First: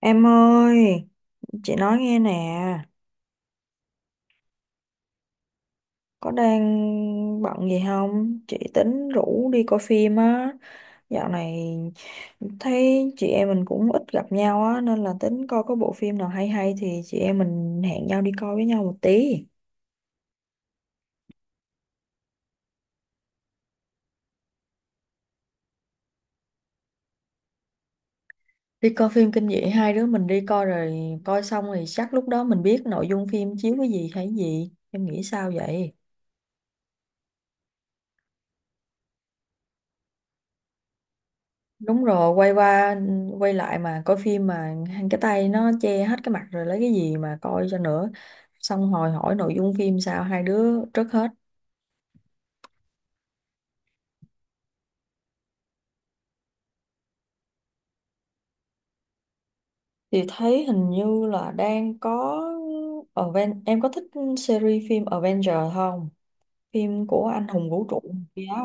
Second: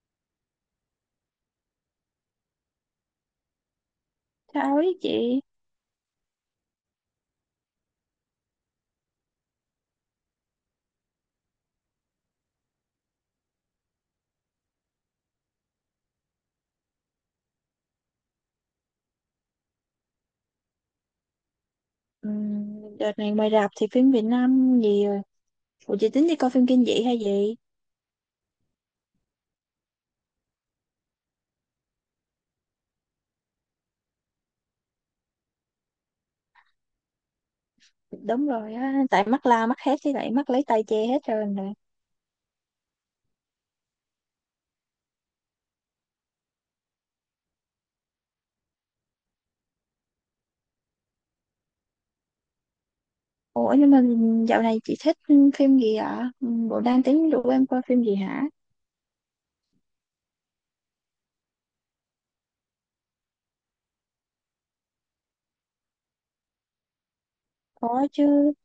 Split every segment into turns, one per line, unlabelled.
Em ơi, chị nói nghe nè,
Chào ấy chị.
có đang bận gì không? Chị tính rủ đi coi phim á. Dạo này thấy chị em mình cũng ít gặp nhau á, nên là tính coi có bộ phim nào hay hay thì chị em mình hẹn nhau đi coi với nhau một tí.
Đợt này ngoài rạp thì phim Việt Nam gì rồi? Ủa chị tính đi coi phim kinh dị hay gì?
Đi coi phim kinh dị hai đứa mình đi coi rồi coi xong thì chắc lúc đó mình biết nội dung phim chiếu cái gì hay gì. Em nghĩ sao vậy?
Đúng rồi á. Tại mắt la mắt hết thì lại mắt lấy tay che hết rồi nè.
Đúng rồi, quay qua quay lại mà coi phim mà cái tay nó che hết cái mặt rồi lấy cái gì mà coi cho nữa. Xong hồi hỏi nội dung phim sao hai đứa trước hết
Ủa nhưng mà dạo này chị thích phim gì ạ? Bộ đang tính rủ em coi phim gì hả?
thì thấy hình như là đang có Aven em có thích series phim Avenger không? Phim của anh hùng vũ trụ
Có
kia
chứ.
á,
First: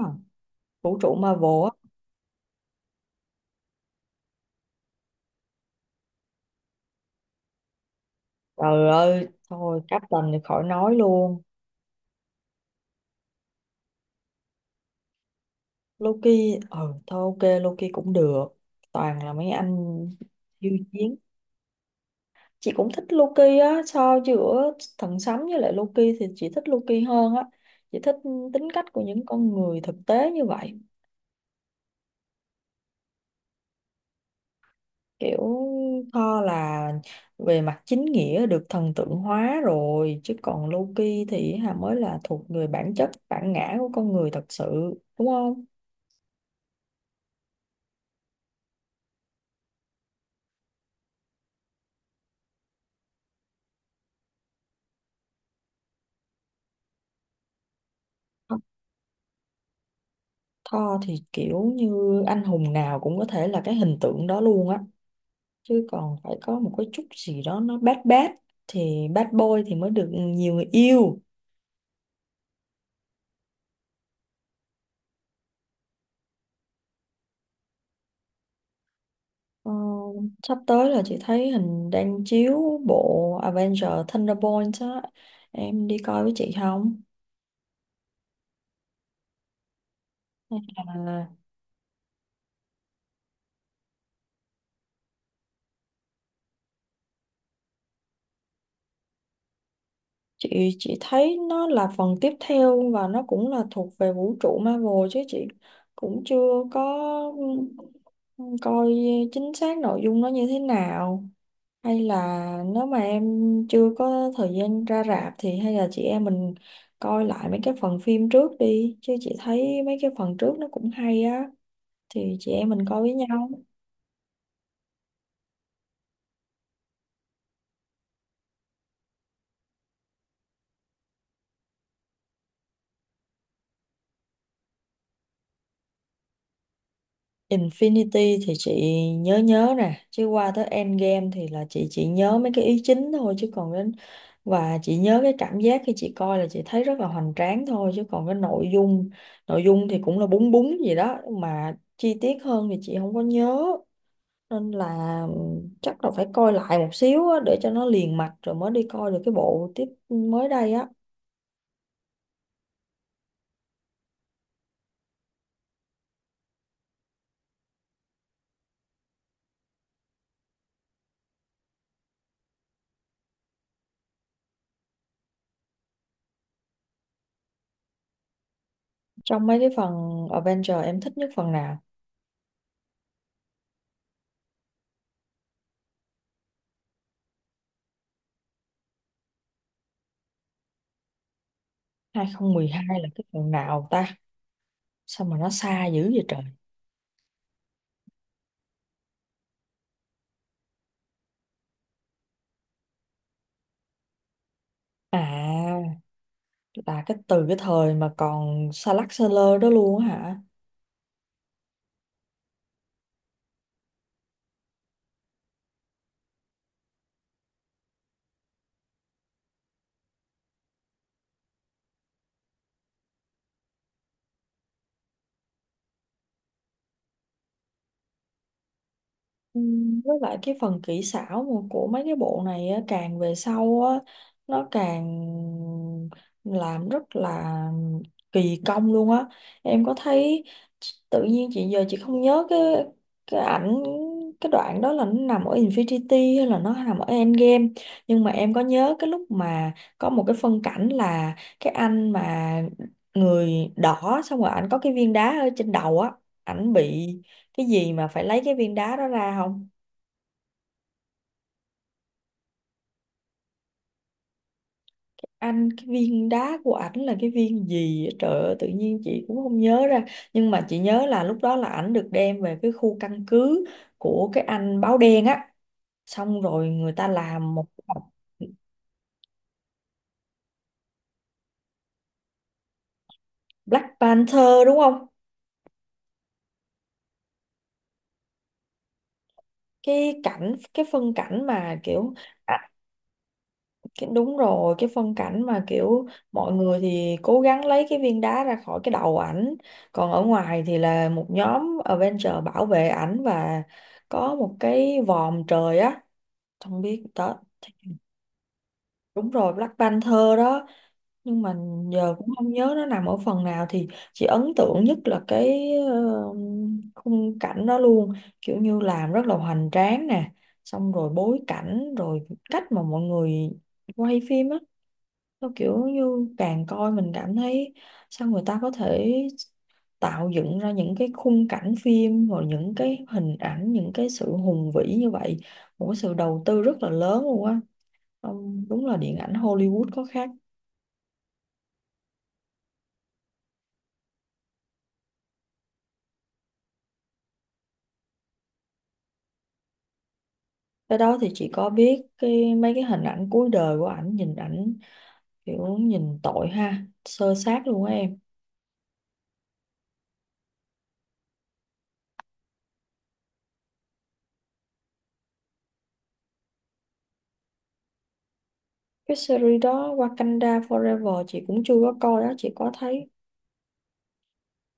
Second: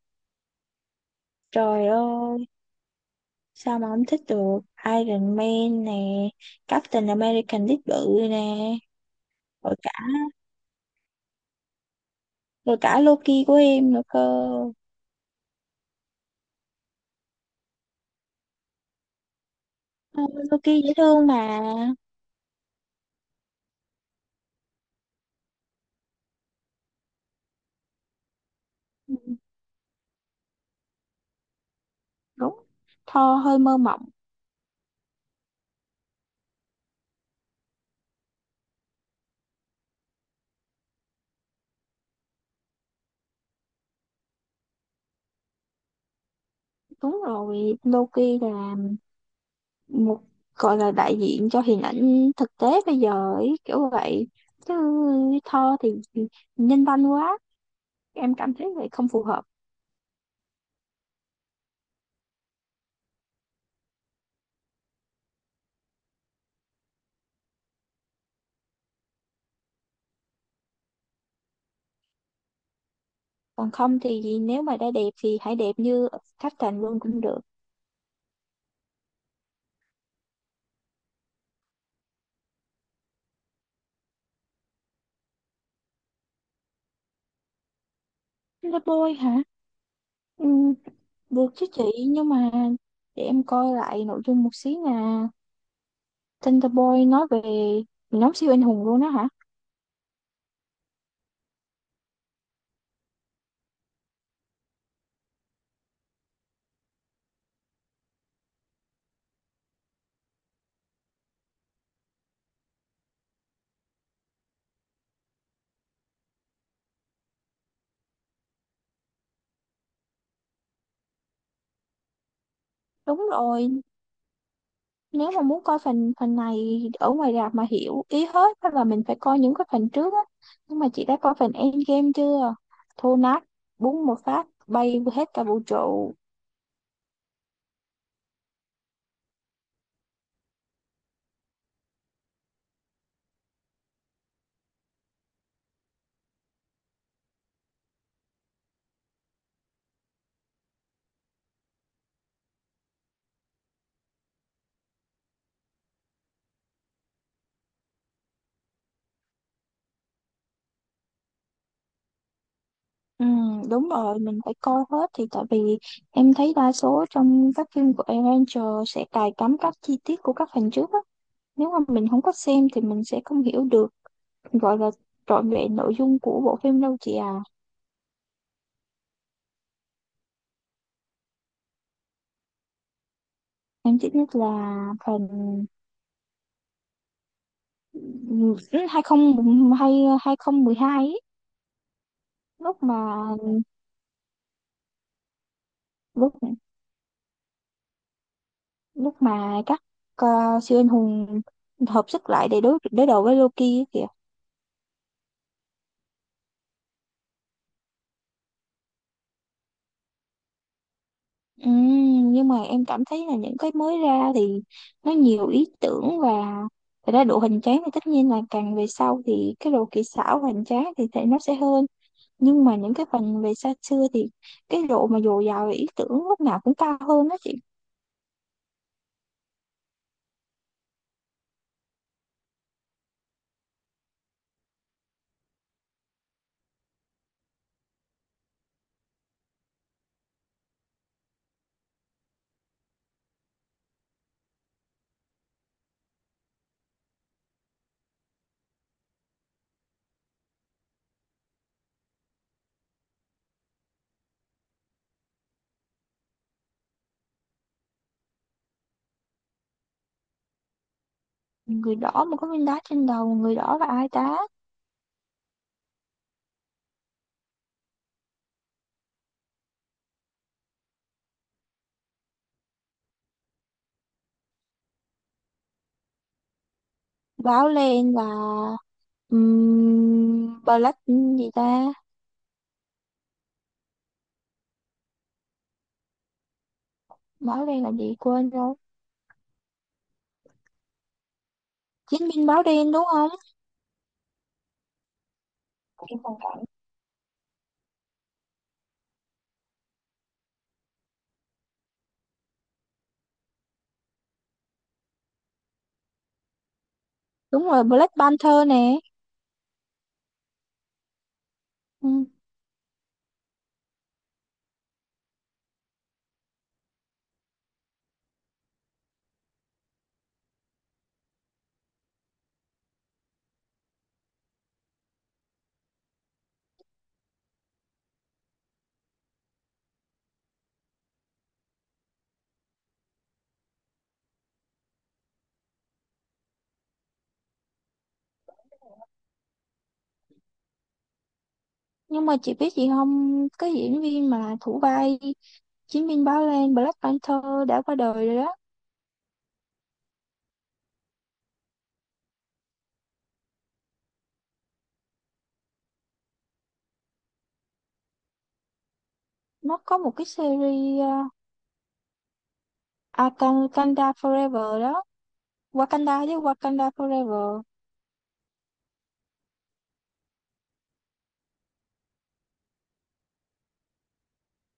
vũ trụ Marvel
Trời
á.
ơi, sao mà không thích được? Iron Man nè, Captain American đít bự nè.
Trời ơi,
Rồi
thôi
cả
Captain thì khỏi nói luôn.
Rồi cả Loki của em nữa cơ.
Loki, ừ thôi ok Loki cũng được. Toàn là mấy anh
Ờ,
siêu
Loki dễ
chiến,
thương mà.
chị cũng thích Loki á, so giữa thần sấm với lại Loki thì chị thích Loki hơn á. Chị thích tính cách của những con người thực tế như vậy.
Đúng, Thor hơi mơ mộng.
Kiểu Thor là về mặt chính nghĩa được thần tượng hóa rồi chứ còn Loki thì hà mới là thuộc người bản chất bản ngã của con người thật sự, đúng không?
Đúng rồi, Loki là một, gọi là đại diện cho hình ảnh thực tế bây giờ ấy, kiểu vậy. Chứ Thor thì nhân văn quá, em cảm thấy vậy không phù hợp.
Thor thì kiểu như anh hùng nào cũng có thể là cái hình tượng đó luôn á, chứ còn phải có một cái chút gì đó nó bad bad thì bad boy thì mới được nhiều người yêu.
Còn không thì nếu mà đã đẹp thì hãy đẹp như Captain luôn cũng được.
Ờ, sắp tới là chị thấy hình đang chiếu bộ Avenger Thunderbolts á, em đi coi với chị không?
Là bôi hả? Ừ,
Hay là
được chứ chị, nhưng mà để em coi lại nội dung một xí. Là Thunderbolt nói về nhóm siêu anh hùng luôn đó hả?
chị thấy nó là phần tiếp theo và nó cũng là thuộc về vũ trụ Marvel chứ chị cũng chưa có, ừ, coi chính xác nội dung nó như thế nào. Hay là nếu mà em chưa có thời gian ra rạp thì hay là chị em mình coi lại mấy cái phần phim trước đi chứ chị thấy mấy cái phần trước nó cũng hay á, thì chị em mình coi với
Đúng
nhau.
rồi, nếu mà muốn coi phần phần này ở ngoài rạp mà hiểu ý hết hay là mình phải coi những cái phần trước á. Nhưng mà chị đã coi phần Endgame chưa? Thô nát, búng một phát bay hết cả vũ trụ.
Infinity thì chị nhớ nhớ nè chứ qua tới Endgame thì là chị chỉ nhớ mấy cái ý chính thôi chứ còn đến, và chị nhớ cái cảm giác khi chị coi là chị thấy rất là hoành tráng thôi chứ còn cái nội dung thì cũng là búng búng gì đó mà chi tiết hơn thì chị không có nhớ, nên là chắc là phải coi lại một xíu á, để cho nó liền mạch rồi mới đi coi được cái bộ tiếp mới đây á.
Ừ, đúng rồi, mình phải coi hết. Thì tại vì em thấy đa số trong các phim của Avenger sẽ cài cắm các chi tiết của các phần trước á, nếu mà mình không có xem thì mình sẽ không hiểu được, gọi là trọn vẹn nội dung của bộ phim đâu chị à.
Trong mấy cái phần Avenger em thích nhất phần nào?
Em chỉ biết là phần hai không hai, hai không mười hai ấy, lúc mà
2012 là cái phần nào ta, sao mà nó xa dữ vậy
lúc
trời?
lúc mà các ờ, siêu anh hùng hợp sức lại để đối đối đầu với Loki ấy kìa.
À, là cái từ cái thời mà còn Sa lắc Sơ lơ đó luôn á hả?
Nhưng mà em cảm thấy là những cái mới ra thì nó nhiều ý tưởng, và thật ra độ hoành tráng thì tất nhiên là càng về sau thì cái độ kỹ xảo hoành tráng thì nó sẽ hơn. Nhưng mà những cái phần về xa xưa thì cái độ mà dồi dào về ý tưởng lúc nào cũng cao hơn đó chị.
Với lại cái phần kỹ xảo mà của mấy cái bộ này á, càng về sau á, nó càng làm rất là kỳ công luôn á. Em có thấy tự nhiên chị giờ chị không nhớ cái ảnh cái đoạn đó là nó nằm ở Infinity hay là nó nằm ở Endgame, nhưng mà em có nhớ cái lúc mà có một cái phân cảnh là cái anh mà người đỏ xong rồi ảnh có cái viên đá ở trên đầu á, ảnh bị cái gì mà phải lấy cái viên đá đó ra không?
Người đỏ mà có viên đá trên đầu, người đỏ là ai ta?
Anh cái viên đá của ảnh là cái viên gì á? Trời ơi tự nhiên chị cũng không nhớ ra, nhưng mà chị nhớ là lúc đó là ảnh được đem về cái khu căn cứ của cái anh báo đen á, xong rồi người ta làm một
Báo
cái tập.
lên là black gì ta?
Black Panther đúng không?
Báo đen là gì quên rồi.
Cái cảnh cái phân cảnh mà kiểu
Chiến binh báo
à,
đen đúng không?
cái đúng rồi, cái phân cảnh mà kiểu mọi người thì cố gắng lấy cái viên đá ra khỏi cái đầu ảnh, còn ở ngoài thì là một nhóm Avenger bảo vệ ảnh và có một cái vòm trời á, không biết đó.
Đúng rồi, Black Panther nè.
Đúng rồi Black Panther đó, nhưng mà
Ừ.
giờ cũng không nhớ nó nằm ở phần nào thì chị ấn tượng nhất là cái khung cảnh đó luôn, kiểu như làm rất là hoành tráng nè, xong rồi bối cảnh rồi cách mà mọi người quay phim á, nó kiểu như càng coi mình cảm thấy sao người ta có thể tạo dựng ra những cái khung cảnh phim rồi những cái hình ảnh những cái sự hùng vĩ như vậy, một cái sự đầu tư rất là lớn luôn á. Ông- đúng là điện ảnh Hollywood có khác.
Nhưng mà chị biết gì không, cái diễn viên mà thủ vai chiến binh báo đen, Black Panther, đã qua đời rồi đó.
Cái đó thì chị có biết, cái mấy cái hình ảnh cuối đời của ảnh nhìn ảnh kiểu nhìn tội ha sơ sát luôn á em.
Nó có một cái series Wakanda, Wakanda Forever đó. Wakanda với Wakanda Forever.
Cái series đó Wakanda Forever chị cũng chưa có coi đó chị có thấy.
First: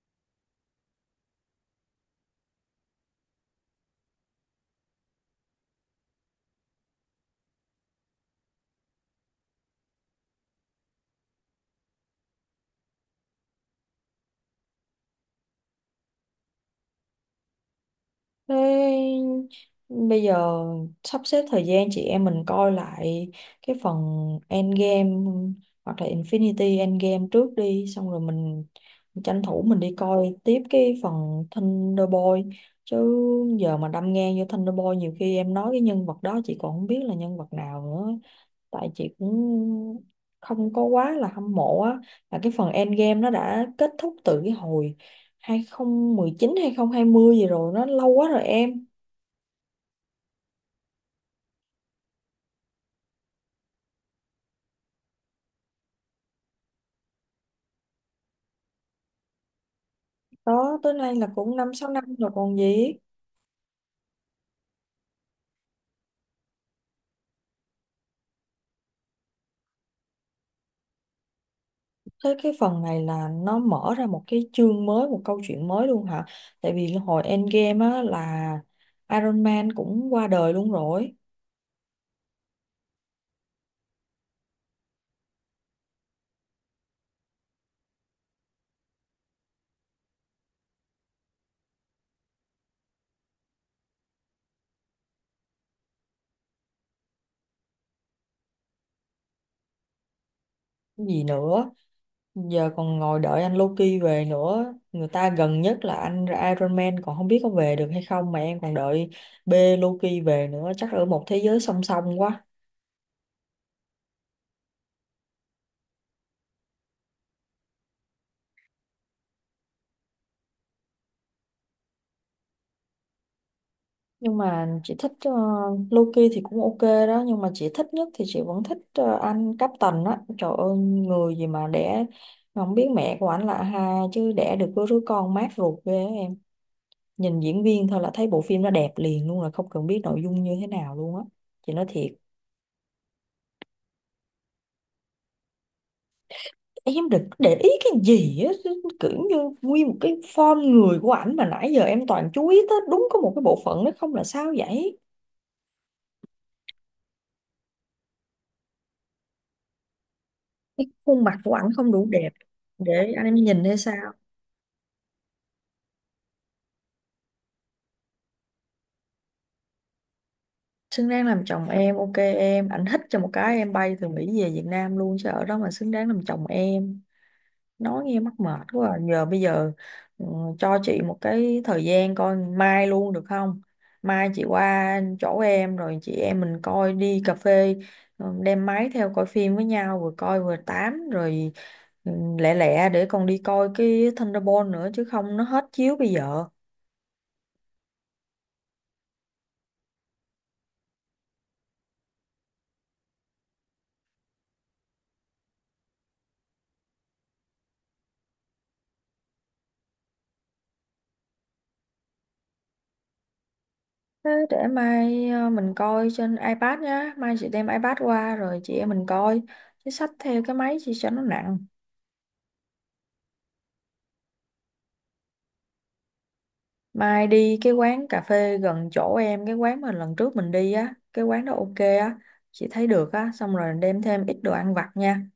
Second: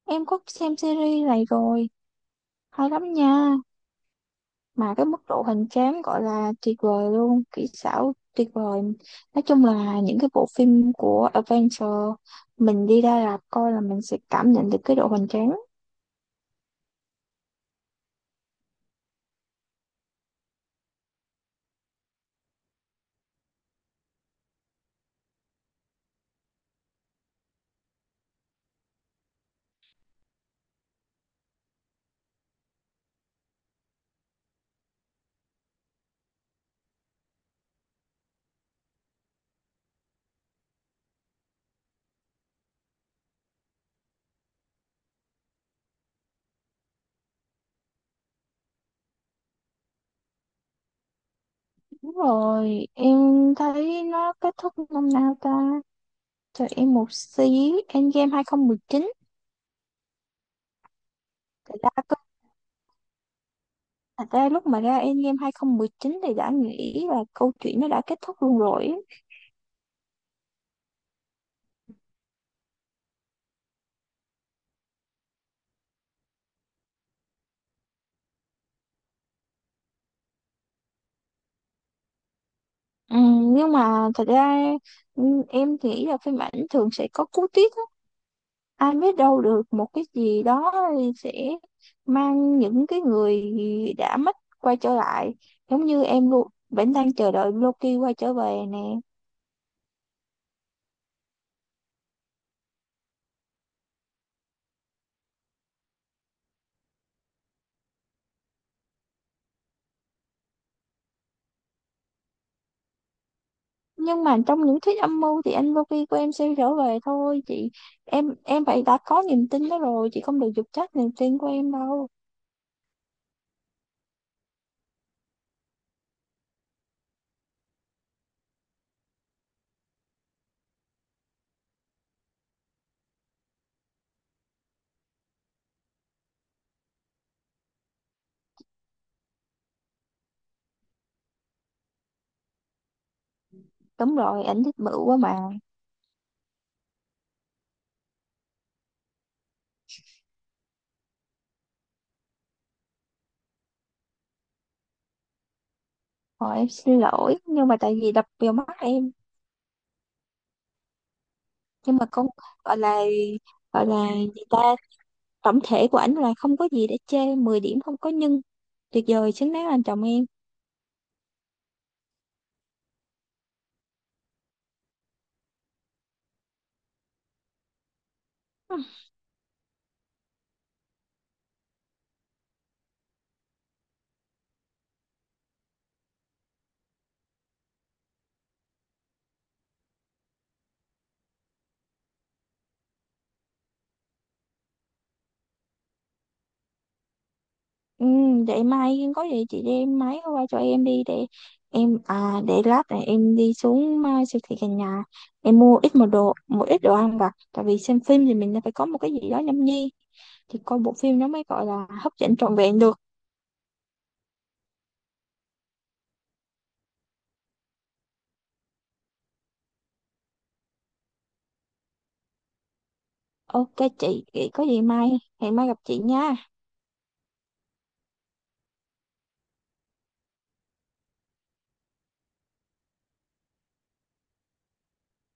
Em có xem series này rồi, hay lắm nha. Mà cái mức độ hoành tráng gọi là tuyệt vời luôn, kỹ xảo tuyệt vời. Nói chung là những cái bộ phim của Adventure mình đi ra rạp coi là mình sẽ cảm nhận được cái độ hoành tráng.
Thế bây giờ sắp xếp thời gian chị em mình coi lại cái phần Endgame hoặc là Infinity Endgame trước đi xong rồi mình tranh thủ mình đi coi tiếp cái phần Thunderbolt, chứ giờ mà đâm ngang vô Thunderbolt nhiều khi em nói cái nhân vật đó chị còn không biết là nhân vật nào nữa, tại chị cũng không có quá là hâm mộ á. Là cái phần Endgame nó đã kết thúc từ cái hồi 2019 2020 gì rồi, nó lâu quá rồi em.
Đúng rồi, em thấy nó kết thúc năm nào ta? Cho em một xí. Endgame 2019.
Đó tới nay là cũng năm
thật
sáu năm
ra,
rồi còn gì.
thật ra lúc mà ra Endgame 2019 thì đã nghĩ là câu chuyện nó đã kết thúc luôn rồi á.
Tới cái phần này là nó mở ra một cái chương mới, một câu chuyện mới luôn hả? Tại vì hồi Endgame á là Iron Man cũng qua đời luôn rồi.
Ừ, nhưng mà thật ra, ừ, em thì ý là phim ảnh thường sẽ có cú twist á. Ai biết đâu được một cái gì đó sẽ mang những cái người đã mất quay trở lại. Giống như em luôn vẫn đang chờ đợi Loki quay trở về nè.
Gì nữa, giờ còn ngồi đợi anh Loki về nữa, người ta gần nhất là anh Iron Man còn không biết có về được hay không mà em còn đợi B Loki về nữa, chắc ở một thế giới song song quá.
Nhưng mà trong những thuyết âm mưu thì anh Loki của em sẽ trở về thôi chị. Em phải đã có niềm tin đó rồi, chị không được dục trách niềm tin của em đâu.
Nhưng mà chị thích Loki thì cũng ok đó, nhưng mà chị thích nhất thì chị vẫn thích anh Captain á, trời ơi người gì mà đẻ không biết mẹ của anh là ai chứ đẻ được có đứa con mát ruột ghê á em. Nhìn diễn viên thôi là thấy bộ phim nó đẹp liền luôn là không cần biết nội dung như thế nào luôn á, chị nói thiệt.
Đúng rồi, ảnh thích bự quá mà.
Em đừng có để ý cái gì á, kiểu như nguyên một cái form người của ảnh mà nãy giờ em toàn chú ý tới đúng có một cái bộ phận nó không là sao vậy?
Thôi em xin lỗi, nhưng mà tại vì đập vào mắt em.
Cái khuôn mặt của ảnh không
Nhưng
đủ
mà cũng
đẹp
gọi là,
để anh em nhìn hay
gọi là
sao?
gì ta tổng thể của ảnh là không có gì để chê, 10 điểm không có nhưng, tuyệt vời, xứng đáng làm chồng em.
Xứng đáng làm chồng em ok em, ảnh thích cho một cái em bay từ Mỹ về Việt Nam luôn chứ ở đó mà xứng đáng làm chồng em, nói nghe mắc mệt quá à. Giờ bây giờ ừ, cho chị một cái thời gian coi mai luôn được không? Mai chị qua chỗ em rồi chị em mình coi, đi cà phê, đem máy theo coi phim với nhau vừa coi vừa tám rồi, ừ, lẹ lẹ để còn đi coi cái Thunderbolt nữa chứ không nó hết chiếu bây giờ.
Ừ, để mai có gì chị đem máy qua cho em đi. Để em à, để lát này em đi xuống à, siêu thị gần nhà, em mua ít một đồ một ít đồ ăn vặt, tại vì xem phim thì mình phải có một cái gì đó nhâm nhi thì coi bộ phim nó mới gọi là hấp dẫn trọn vẹn được.
Thế để mai mình coi trên iPad nhá. Mai chị đem iPad qua rồi chị em mình coi. Chứ xách theo cái máy chị cho nó nặng.
Ok chị, vậy có gì mai, hẹn mai gặp chị nha.
Mai đi cái quán cà phê gần chỗ em, cái quán mà lần trước mình đi á. Cái quán đó ok á. Chị thấy được á. Xong rồi đem thêm ít đồ ăn vặt nha.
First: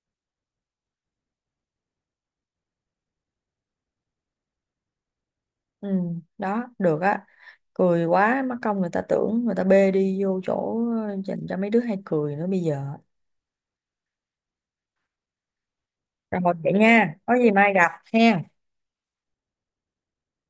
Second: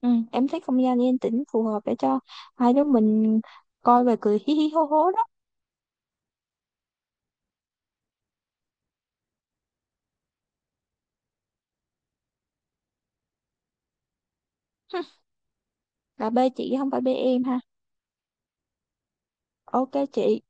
Ừ, em thấy không gian yên tĩnh phù hợp để cho hai đứa mình coi và cười hí hí hô hố đó.
Ừ, đó, được á. Cười quá, mắc công người ta tưởng người ta bê đi vô chỗ dành cho mấy đứa hay cười nữa bây giờ.
Là bê
Rồi, vậy
chị không phải
nha.
bê
Có
em
gì
ha.
mai gặp ha.
Ok chị.